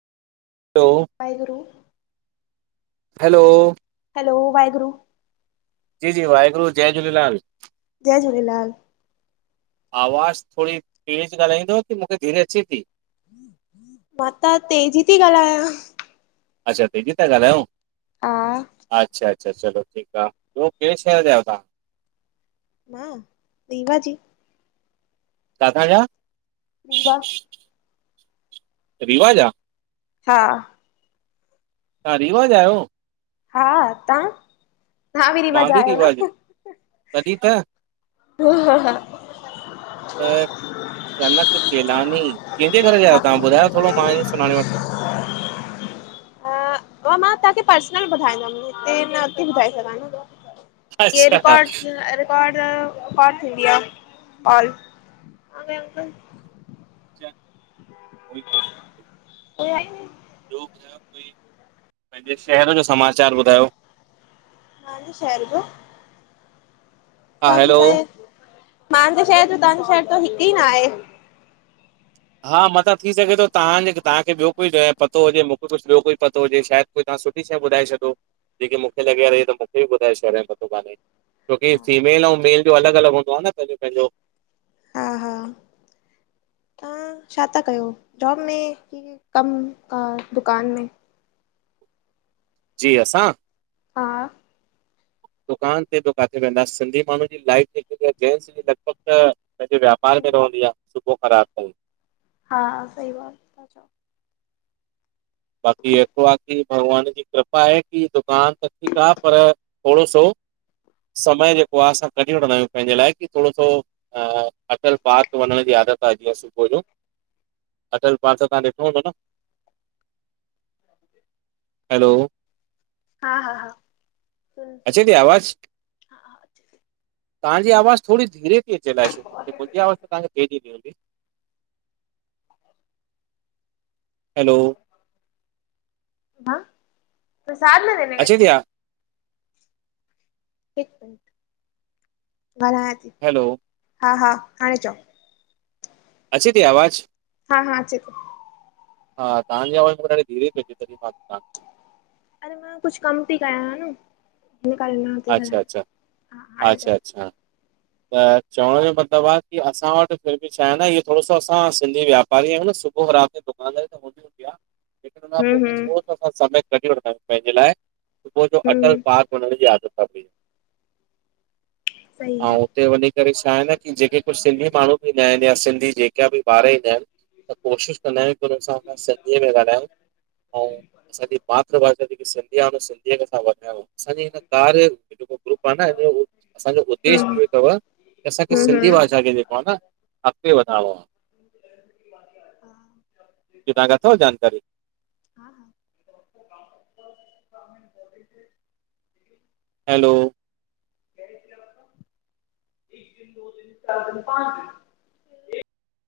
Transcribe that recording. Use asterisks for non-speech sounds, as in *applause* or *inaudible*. हलो Waheguru hello hello Waheguru ji जी वाहेगुरु जय झूलेलाल जय झूलेलाल आवाज़ थोड़ी तेज ॻाल्हाईंदव की मूंखे धीरे अचे ती। मां त तेज़ ती ॻाल्हायां। अच्छा दीदी ता ॻाल्हायो हा अच्छा। अच्छा चलो ठीक आ ॿियो कैड़े शहर जा आहियो तव्हां? मां दीॻा जी। काथा जा? रीवा। रीवा जा? हा तां रीवा जा आहियो? हा तव्हां? तव्हां मां जा बि आहियो रीवा जो न? तॾहिं त *unintelligible* त कनक चेलानी कंहिंजे घर जा आहियो तव्हां हा, ॿुधायो थोड़ो मां ईअ सुञाणे वठां? मां तव्हांखे पर्सनल ॿुधाईंदम हिते न नथी ॿुधाए सघां न। ए अच्छा रिकॉर्ड अच्छा, रिकॉर्ड रिकॉर्ड थींदी आ और *inaudible* अ ॿियो ॿुधायो कोई पंहिंजे शहर जो समाचार ॿुधायो? तव्हांजे शहर जो। हा कम हैलो सहे मांजो शहर जो तव्हांजो शहर त हिक ई न आहे। हा मता थी सघे तो तव्हांजे तव्हांखे ॿियो कोई पतो हुजे मूंखे कुछ ॿियो कोई पतो हुजे शायद। कोई तव्हां सुठी शए ॿुधाए छॾो जेके मूंखे लॻे यार ही त मूंखे बि ॿुधाए छॾियो पतो कान्हे। छोकी फीमेल ऐंऊ मेल जो अलॻि अलॻि हूंदो आहे न पंहिंजो पंहिंजो हा हा तव्हां छा था कयो जॉब में की कमु आ दुकान में जी असां हा दुकान ते किथे वेंदासीं सिंधी माण्हुनि जी लाइ जेस लॻभॻि पंहिंजे व्यापार में रहंदी आहे सुबुह ख़राबु तथ हा सही ॻाल्हि ता चओ बाक़ी एत्रो आहे की भॻवान जी कृपा आहे की दुकान त ठीकु आहे पर थोरो सो समय जेको आहे असां कढी वठंदा आहियूं पंहिंजे लाइ कि थोरो सो अटल पारक वञण जी आदत सुबह जो अटल पार तव्हांॾिठोूंदो न हलो हा हा हा अचे। ती आवाज तव्हां जी आवाज थोरी धीरे जे लाइ मूंखे मुंहिंजी आज़ तवांखेे ॾीी हैलो हा तसाध न गए अचे थे थिया हिक मिन ॻलाऐ थी हैलो हा हा हाणे चओ अचे थी आवाज़ हा हा अचे तो हा तव्हांजी आवाज़ माखे ॾाढी धीरे ती अचे तॾहि पइ अरे मां कुझु कम थी कया न हिन करे थी अच्छा ॻाल्हायां अच्छा हा हाणे च अच्छा अच्छा त चवण जो मतिलबु आहे की असां वटि फिर बि छा आहे न इहो थोरो सो असां सिंधी वायापारी आहियूं न सुबुह राति ताल त हूंदी आहे लेकिन उनखां हम्म पोइ हम्म थोरो असां समय कढी वठंदा आहियूं पंहिंजे लाइ सुबुह जो अटल हम्म पार्क वञण जी आदत हा भया सईी ऐं हुते वञी करे छाहे न कि जेके कुझु सिंधी माण्हू बि ईंदा आहिनि या सिंधी जेका बि ॿार ईंदा आहिनि त कोशिशि कंदा आहियूं की हुनसांसां सिंधीअ मेंॻाल्हायूं ऐं असांजी मातृभाषा जेक िं खे वधाय ग्रुप आहे न अांज उदेश बि हम्म इहो अथव की असांखे हम्म सिंधी भाषा हम्म खे जेको आहे न अॻिते वधाइणो आहे हा तं हाखे अथव जानकारी हा हा हैलो द द चार द पच